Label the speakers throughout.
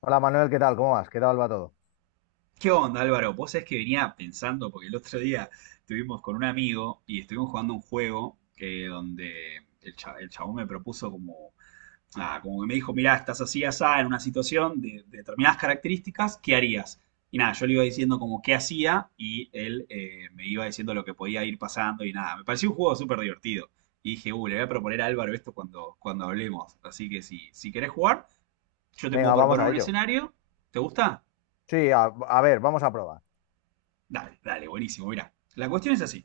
Speaker 1: Hola Manuel, ¿qué tal? ¿Cómo vas? ¿Qué tal va todo?
Speaker 2: ¿Qué onda, Álvaro? Vos sabés que venía pensando, porque el otro día estuvimos con un amigo y estuvimos jugando un juego donde el chabón me propuso como, como que me dijo, mirá, estás así, asá, en una situación de determinadas características, ¿qué harías? Y nada, yo le iba diciendo como qué hacía y él me iba diciendo lo que podía ir pasando y nada, me pareció un juego súper divertido. Y dije, le voy a proponer a Álvaro esto cuando hablemos. Así que si querés jugar, yo te
Speaker 1: Venga,
Speaker 2: puedo
Speaker 1: vamos
Speaker 2: proponer
Speaker 1: a
Speaker 2: un
Speaker 1: ello.
Speaker 2: escenario. ¿Te gusta?
Speaker 1: Sí, a ver, vamos a probar.
Speaker 2: Dale, dale, buenísimo. Mira, la cuestión es así.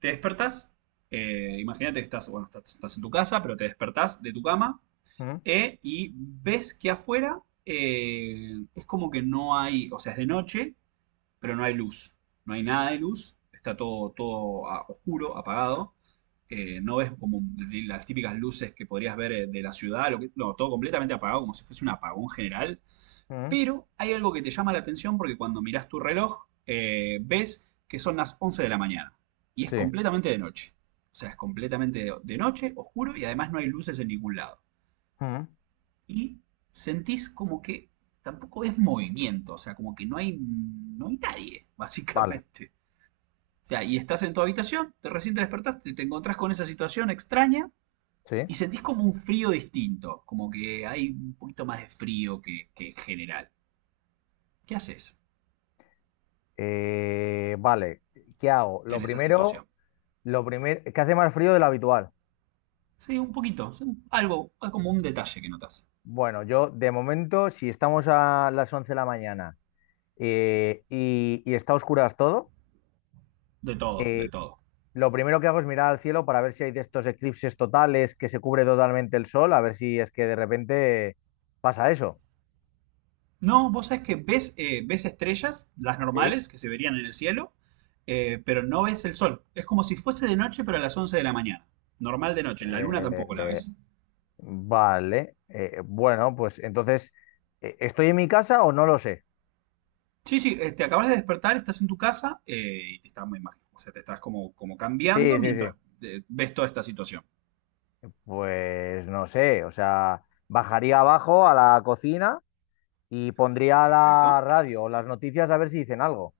Speaker 2: Te despertás, imagínate que estás, bueno, estás en tu casa, pero te despertás de tu cama
Speaker 1: Ujú,
Speaker 2: y ves que afuera es como que no hay, o sea, es de noche, pero no hay luz. No hay nada de luz, está todo oscuro, apagado. No ves como las típicas luces que podrías ver de la ciudad, no, todo completamente apagado, como si fuese un apagón general.
Speaker 1: ujú,
Speaker 2: Pero hay algo que te llama la atención porque cuando mirás tu reloj, ves que son las 11 de la mañana y es
Speaker 1: sí.
Speaker 2: completamente de noche. O sea, es completamente de noche, oscuro y además no hay luces en ningún lado.
Speaker 1: Ujú,
Speaker 2: Y sentís como que tampoco es movimiento, o sea, como que no hay nadie,
Speaker 1: vale.
Speaker 2: básicamente. O sea, y estás en tu habitación, te recién te despertaste, te encontrás con esa situación extraña
Speaker 1: Sí.
Speaker 2: y sentís como un frío distinto, como que hay un poquito más de frío que en general. ¿Qué haces
Speaker 1: Vale. ¿Qué hago? Lo
Speaker 2: en esa
Speaker 1: primero,
Speaker 2: situación?
Speaker 1: lo primero, ¿qué hace más frío de lo habitual?
Speaker 2: Sí, un poquito. Algo, es como un detalle que notas.
Speaker 1: Bueno, yo de momento, si estamos a las 11 de la mañana y está a oscuras todo,
Speaker 2: De todo,
Speaker 1: eh,
Speaker 2: del todo.
Speaker 1: lo primero que hago es mirar al cielo para ver si hay de estos eclipses totales que se cubre totalmente el sol, a ver si es que de repente pasa eso.
Speaker 2: No, vos sabés que ves estrellas, las
Speaker 1: Sí.
Speaker 2: normales que se verían en el cielo, pero no ves el sol. Es como si fuese de noche, pero a las 11 de la mañana. Normal de noche, la luna tampoco la
Speaker 1: Eh,
Speaker 2: ves.
Speaker 1: Vale, bueno, pues entonces, ¿estoy en mi casa o no lo sé?
Speaker 2: Sí, sí, te acabas de despertar, estás en tu casa y te estás muy mal. O sea, te estás como
Speaker 1: Sí,
Speaker 2: cambiando
Speaker 1: sí, sí.
Speaker 2: mientras ves toda esta situación.
Speaker 1: Pues no sé, o sea, bajaría abajo a la cocina y pondría la
Speaker 2: Perfecto.
Speaker 1: radio o las noticias a ver si dicen algo.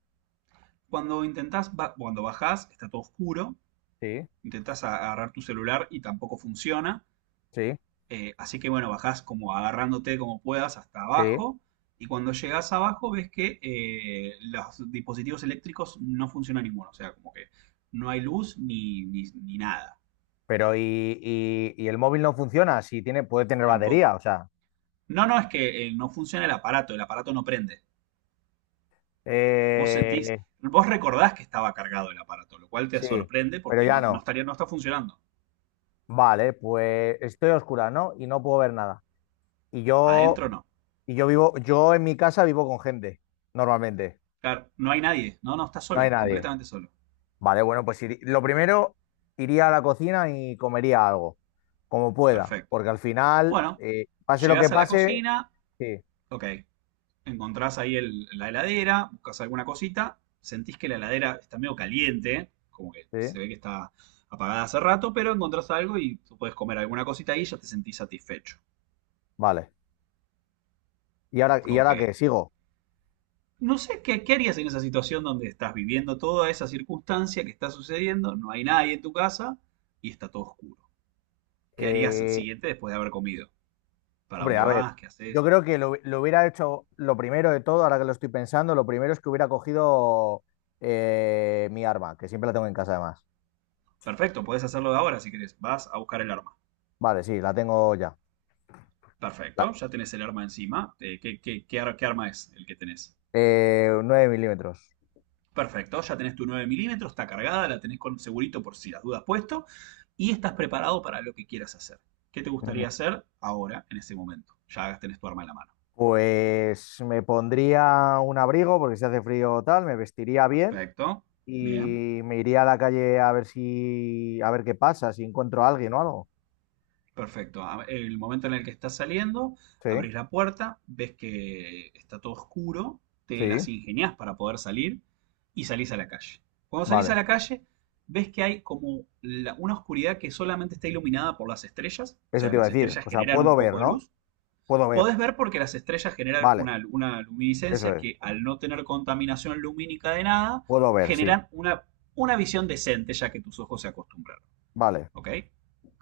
Speaker 2: Cuando bajás, está todo oscuro.
Speaker 1: Sí,
Speaker 2: Intentás agarrar tu celular y tampoco funciona.
Speaker 1: sí,
Speaker 2: Así que bueno, bajás como agarrándote como puedas hasta
Speaker 1: sí.
Speaker 2: abajo y cuando llegas abajo ves que los dispositivos eléctricos no funcionan ninguno, o sea, como que no hay luz ni nada,
Speaker 1: Pero y el móvil no funciona, si tiene, puede tener
Speaker 2: tampoco.
Speaker 1: batería, o sea.
Speaker 2: No, no, es que no funciona el aparato no prende. Vos sentís,
Speaker 1: eh,
Speaker 2: vos recordás que estaba cargado el aparato, lo cual te
Speaker 1: sí,
Speaker 2: sorprende
Speaker 1: pero
Speaker 2: porque
Speaker 1: ya
Speaker 2: no, no
Speaker 1: no.
Speaker 2: estaría, no está funcionando.
Speaker 1: Vale, pues estoy a oscura, ¿no? Y no puedo ver nada. Y yo
Speaker 2: Adentro no.
Speaker 1: Y yo vivo, yo en mi casa vivo con gente, normalmente.
Speaker 2: Claro, no hay nadie, no, no, está
Speaker 1: No hay
Speaker 2: solo,
Speaker 1: nadie.
Speaker 2: completamente solo.
Speaker 1: Vale, bueno, lo primero, iría a la cocina y comería algo, como pueda,
Speaker 2: Perfecto.
Speaker 1: porque al final,
Speaker 2: Bueno,
Speaker 1: pase lo que
Speaker 2: llegás a la
Speaker 1: pase,
Speaker 2: cocina,
Speaker 1: sí,
Speaker 2: ok, encontrás ahí la heladera, buscas alguna cosita, sentís que la heladera está medio caliente, como que
Speaker 1: sí,
Speaker 2: se ve que está apagada hace rato, pero encontrás algo y tú puedes comer alguna cosita ahí y ya te sentís satisfecho.
Speaker 1: vale. Y
Speaker 2: Ok.
Speaker 1: ahora qué? ¿Sigo?
Speaker 2: No sé qué harías en esa situación donde estás viviendo toda esa circunstancia que está sucediendo, no hay nadie en tu casa y está todo oscuro. ¿Qué harías el
Speaker 1: Eh,
Speaker 2: siguiente después de haber comido? ¿Para
Speaker 1: hombre,
Speaker 2: dónde
Speaker 1: a ver,
Speaker 2: vas? ¿Qué
Speaker 1: yo
Speaker 2: haces?
Speaker 1: creo que lo hubiera hecho, lo primero de todo, ahora que lo estoy pensando, lo primero es que hubiera cogido mi arma, que siempre la tengo en casa además.
Speaker 2: Perfecto, podés hacerlo de ahora si querés. Vas a buscar el arma.
Speaker 1: Vale, sí, la tengo ya. La-
Speaker 2: Perfecto, ya tenés el arma encima. ¿Qué arma es el que tenés?
Speaker 1: 9 milímetros.
Speaker 2: Perfecto, ya tenés tu 9 milímetros, está cargada, la tenés con segurito por si las dudas puesto y estás preparado para lo que quieras hacer. ¿Qué te gustaría hacer ahora, en ese momento? Ya tenés tu arma en la mano.
Speaker 1: Pues me pondría un abrigo porque si hace frío o tal, me vestiría bien
Speaker 2: Perfecto, bien.
Speaker 1: y me iría a la calle a ver si, a ver qué pasa, si encuentro a alguien o algo.
Speaker 2: Perfecto. El momento en el que estás saliendo,
Speaker 1: Sí,
Speaker 2: abrís la puerta, ves que está todo oscuro, te las
Speaker 1: sí,
Speaker 2: ingeniás para poder salir y salís a la calle. Cuando salís a
Speaker 1: vale.
Speaker 2: la calle, ves que hay como una oscuridad que solamente está iluminada por las estrellas, o
Speaker 1: Eso
Speaker 2: sea,
Speaker 1: te iba a
Speaker 2: las
Speaker 1: decir.
Speaker 2: estrellas
Speaker 1: O sea,
Speaker 2: generan
Speaker 1: puedo
Speaker 2: un
Speaker 1: ver,
Speaker 2: poco de
Speaker 1: ¿no?
Speaker 2: luz.
Speaker 1: Puedo ver.
Speaker 2: Podés ver porque las estrellas generan
Speaker 1: Vale,
Speaker 2: una
Speaker 1: eso
Speaker 2: luminiscencia
Speaker 1: es.
Speaker 2: que al no tener contaminación lumínica de nada,
Speaker 1: Puedo ver, sí.
Speaker 2: generan una visión decente ya que tus ojos se acostumbran.
Speaker 1: Vale,
Speaker 2: ¿Ok?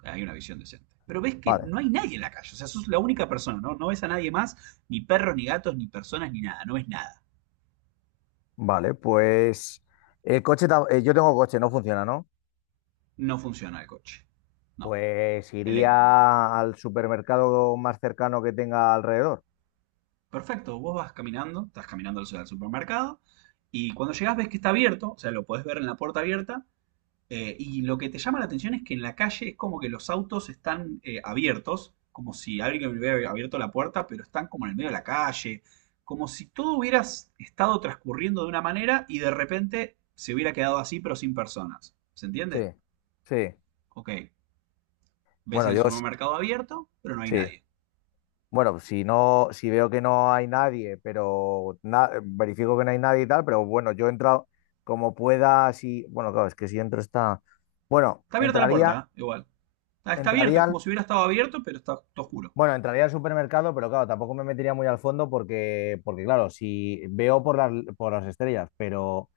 Speaker 2: Hay una visión decente. Pero ves que
Speaker 1: vale,
Speaker 2: no hay nadie en la calle, o sea, sos la única persona, ¿no? No ves a nadie más, ni perros, ni gatos, ni personas, ni nada, no ves nada.
Speaker 1: vale. Pues el coche, yo tengo coche, no funciona, ¿no?
Speaker 2: No funciona el coche. No.
Speaker 1: Pues
Speaker 2: El-
Speaker 1: iría al supermercado más cercano que tenga alrededor.
Speaker 2: Perfecto, vos vas caminando, estás caminando al supermercado, y cuando llegás ves que está abierto, o sea, lo podés ver en la puerta abierta. Y lo que te llama la atención es que en la calle es como que los autos están abiertos, como si alguien hubiera abierto la puerta, pero están como en el medio de la calle, como si todo hubiera estado transcurriendo de una manera y de repente se hubiera quedado así, pero sin personas. ¿Se
Speaker 1: Sí,
Speaker 2: entiende?
Speaker 1: sí.
Speaker 2: Ok, ves
Speaker 1: Bueno,
Speaker 2: el
Speaker 1: yo s-
Speaker 2: supermercado abierto, pero no hay
Speaker 1: sí.
Speaker 2: nadie.
Speaker 1: Bueno, si veo que no hay nadie, verifico que no hay nadie y tal, pero bueno, yo he entrado como pueda, si, bueno, claro, es que si entro está, bueno,
Speaker 2: Está abierta la
Speaker 1: entraría,
Speaker 2: puerta, ¿eh? Igual. Ah, está abierto,
Speaker 1: entraría
Speaker 2: es
Speaker 1: al,
Speaker 2: como si hubiera estado abierto, pero está todo oscuro.
Speaker 1: bueno, entraría al supermercado, pero claro, tampoco me metería muy al fondo porque, porque claro, si veo por las estrellas, pero,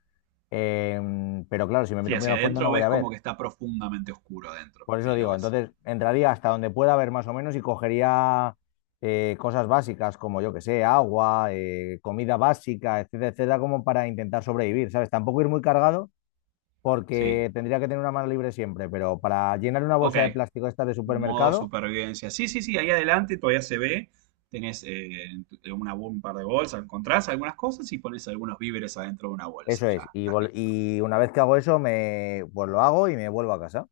Speaker 1: pero claro, si me
Speaker 2: Sí,
Speaker 1: meto muy
Speaker 2: hacia
Speaker 1: al fondo no
Speaker 2: adentro
Speaker 1: voy
Speaker 2: ves
Speaker 1: a
Speaker 2: como
Speaker 1: ver.
Speaker 2: que está profundamente oscuro adentro.
Speaker 1: Por eso
Speaker 2: Sí, lo
Speaker 1: digo,
Speaker 2: ves.
Speaker 1: entonces entraría hasta donde pueda haber más o menos y cogería cosas básicas como yo que sé, agua, comida básica, etcétera, etcétera, como para intentar sobrevivir, ¿sabes? Tampoco ir muy cargado
Speaker 2: Sí.
Speaker 1: porque tendría que tener una mano libre siempre, pero para llenar una
Speaker 2: Ok,
Speaker 1: bolsa de plástico esta de
Speaker 2: modo
Speaker 1: supermercado,
Speaker 2: supervivencia. Sí, sí, sí, ahí adelante todavía se ve. Tenés en un par de bolsas, encontrás algunas cosas y pones algunos víveres adentro de una bolsa.
Speaker 1: eso
Speaker 2: Ya,
Speaker 1: es.
Speaker 2: estás listo.
Speaker 1: Y una vez que hago eso, pues lo hago y me vuelvo a casa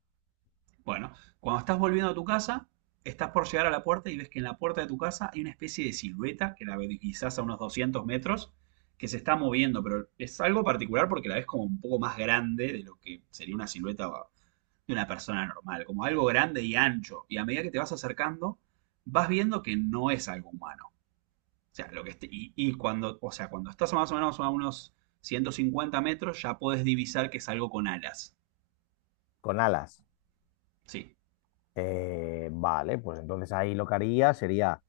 Speaker 2: Bueno, cuando estás volviendo a tu casa, estás por llegar a la puerta y ves que en la puerta de tu casa hay una especie de silueta que la ves quizás a unos 200 metros que se está moviendo, pero es algo particular porque la ves como un poco más grande de lo que sería una silueta de una persona normal, como algo grande y ancho. Y a medida que te vas acercando, vas viendo que no es algo humano. O sea, y cuando estás más o menos a unos 150 metros, ya podés divisar que es algo con alas.
Speaker 1: con alas.
Speaker 2: Sí,
Speaker 1: Vale, pues entonces ahí lo que haría sería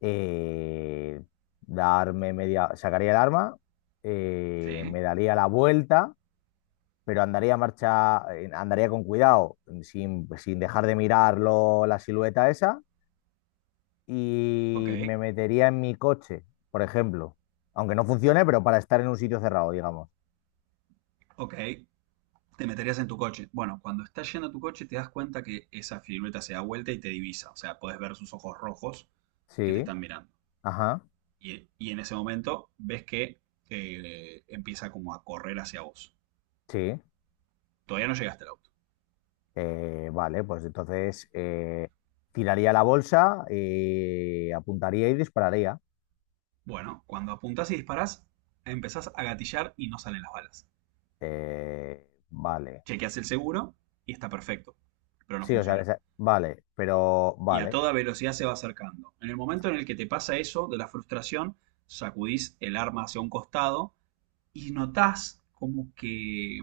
Speaker 1: eh, sacaría el arma, me
Speaker 2: sí,
Speaker 1: daría la vuelta, pero andaría marcha, andaría con cuidado, sin dejar de mirarlo la silueta esa,
Speaker 2: ok,
Speaker 1: y me metería en mi coche, por ejemplo. Aunque no funcione, pero para estar en un sitio cerrado, digamos.
Speaker 2: ok. Te meterías en tu coche. Bueno, cuando estás yendo a tu coche, te das cuenta que esa silueta se da vuelta y te divisa. O sea, podés ver sus ojos rojos que te
Speaker 1: Sí,
Speaker 2: están mirando.
Speaker 1: ajá,
Speaker 2: Y en ese momento ves que empieza como a correr hacia vos.
Speaker 1: sí.
Speaker 2: Todavía no llegaste al auto.
Speaker 1: Vale, pues entonces tiraría la bolsa, apuntaría y dispararía.
Speaker 2: Bueno, cuando apuntás y disparás, empezás a gatillar y no salen las balas.
Speaker 1: Vale.
Speaker 2: Chequeas el seguro y está perfecto, pero no
Speaker 1: Sí,
Speaker 2: funciona.
Speaker 1: vale, pero
Speaker 2: Y a
Speaker 1: vale.
Speaker 2: toda velocidad se va acercando. En el momento en el que te pasa eso, de la frustración, sacudís el arma hacia un costado y notás como que,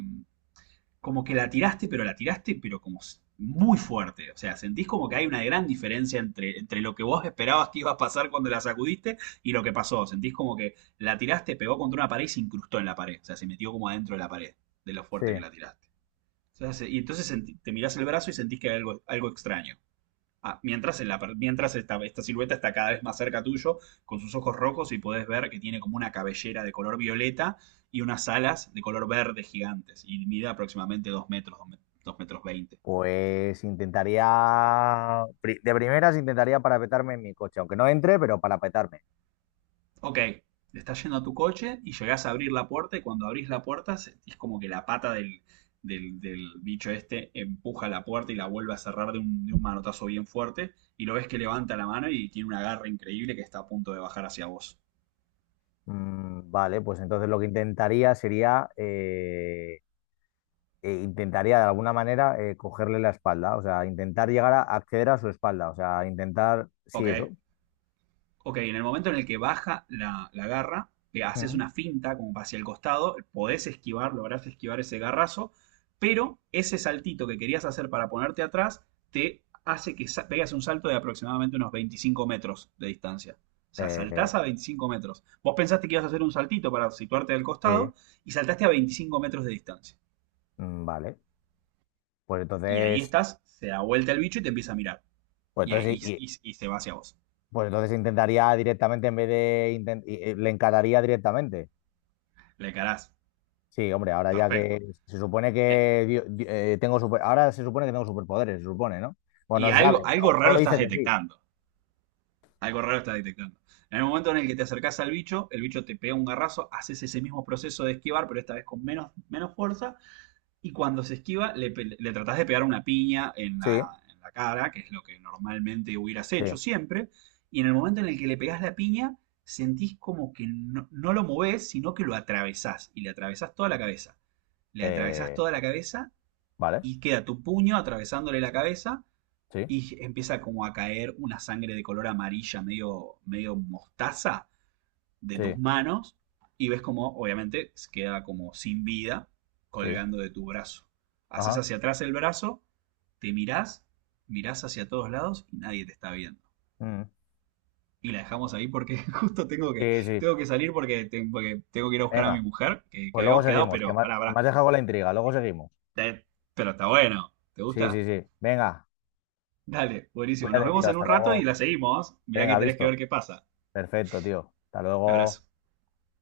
Speaker 2: como que la tiraste, pero como muy fuerte. O sea, sentís como que hay una gran diferencia entre lo que vos esperabas que iba a pasar cuando la sacudiste y lo que pasó. Sentís como que la tiraste, pegó contra una pared y se incrustó en la pared. O sea, se metió como adentro de la pared, de lo
Speaker 1: Sí.
Speaker 2: fuerte que la tiraste. Se hace- y entonces senti- te mirás el brazo y sentís que hay algo, algo extraño. Ah, mientras en la per- mientras esta silueta está cada vez más cerca tuyo, con sus ojos rojos, y podés ver que tiene como una cabellera de color violeta y unas alas de color verde gigantes. Y mide aproximadamente 2 metros, 2,20 metros.
Speaker 1: De primeras intentaría parapetarme en mi coche, aunque no entre, pero parapetarme.
Speaker 2: Ok, estás yendo a tu coche y llegás a abrir la puerta y cuando abrís la puerta es como que la pata del bicho este empuja la puerta y la vuelve a cerrar de un manotazo bien fuerte y lo ves que levanta la mano y tiene una garra increíble que está a punto de bajar hacia vos.
Speaker 1: Mm, vale, pues entonces lo que intentaría sería. Intentaría de alguna manera cogerle la espalda. O sea, intentar llegar a acceder a su espalda. O sea, intentar. Sí,
Speaker 2: Ok.
Speaker 1: eso.
Speaker 2: Ok, en el momento en el que baja la garra, haces
Speaker 1: Mm.
Speaker 2: una finta como hacia el costado, podés esquivar, lográs esquivar ese garrazo, pero ese saltito que querías hacer para ponerte atrás te hace que pegas un salto de aproximadamente unos 25 metros de distancia. O sea,
Speaker 1: Eh,
Speaker 2: saltás a 25 metros. Vos pensaste que ibas a hacer un saltito para situarte del
Speaker 1: eh,
Speaker 2: costado y saltaste a 25 metros de distancia.
Speaker 1: vale. Pues
Speaker 2: Y ahí
Speaker 1: entonces.
Speaker 2: estás, se da vuelta el bicho y te empieza a mirar.
Speaker 1: Pues
Speaker 2: Y,
Speaker 1: entonces,
Speaker 2: ahí-
Speaker 1: y- y-
Speaker 2: y- y- se va hacia vos.
Speaker 1: pues entonces intentaría directamente, en vez de. Inten- y- le encararía directamente.
Speaker 2: Le carás.
Speaker 1: Sí, hombre, ahora ya que
Speaker 2: Perfecto.
Speaker 1: se supone
Speaker 2: Eh,
Speaker 1: que dio- di- tengo super, ahora se supone que tengo superpoderes, se supone, ¿no? Bueno,
Speaker 2: Y
Speaker 1: no se sabe,
Speaker 2: algo,
Speaker 1: pero
Speaker 2: algo
Speaker 1: todo
Speaker 2: raro
Speaker 1: dice
Speaker 2: estás
Speaker 1: que sí.
Speaker 2: detectando. Algo raro estás detectando. En el momento en el que te acercás al bicho, el bicho te pega un garrazo, haces ese mismo proceso de esquivar, pero esta vez con menos fuerza. Y cuando se esquiva, le tratás de pegar una piña en
Speaker 1: Sí,
Speaker 2: la, en la cara, que es lo que normalmente hubieras
Speaker 1: sí.
Speaker 2: hecho siempre. Y en el momento en el que le pegás la piña, sentís como que no, no lo movés, sino que lo atravesás. Y le atravesás toda la cabeza. Le atravesás
Speaker 1: Eh,
Speaker 2: toda la cabeza
Speaker 1: vale,
Speaker 2: y queda tu puño atravesándole la cabeza
Speaker 1: sí,
Speaker 2: y empieza como a caer una sangre de color amarilla, medio, medio mostaza, de
Speaker 1: sí,
Speaker 2: tus manos y ves como, obviamente, se queda como sin vida
Speaker 1: sí.
Speaker 2: colgando de tu brazo. Haces
Speaker 1: Ajá.
Speaker 2: hacia atrás el brazo, te mirás, mirás hacia todos lados y nadie te está viendo.
Speaker 1: Mm.
Speaker 2: Y la dejamos ahí porque justo tengo que,
Speaker 1: Sí, sí.
Speaker 2: tengo que salir porque, porque tengo que ir a buscar a mi
Speaker 1: Venga,
Speaker 2: mujer, que
Speaker 1: pues luego
Speaker 2: habíamos quedado,
Speaker 1: seguimos,
Speaker 2: pero pará, pará.
Speaker 1: me has dejado con la intriga, luego seguimos.
Speaker 2: Eh, Pero está bueno. ¿Te
Speaker 1: Sí, sí,
Speaker 2: gusta?
Speaker 1: sí. Venga,
Speaker 2: Dale, buenísimo. Nos
Speaker 1: cuídate, tío,
Speaker 2: vemos en
Speaker 1: hasta
Speaker 2: un rato y
Speaker 1: luego.
Speaker 2: la seguimos. Mirá que
Speaker 1: Venga,
Speaker 2: tenés que
Speaker 1: visto.
Speaker 2: ver qué pasa.
Speaker 1: Perfecto, tío. Hasta
Speaker 2: Abrazo.
Speaker 1: luego.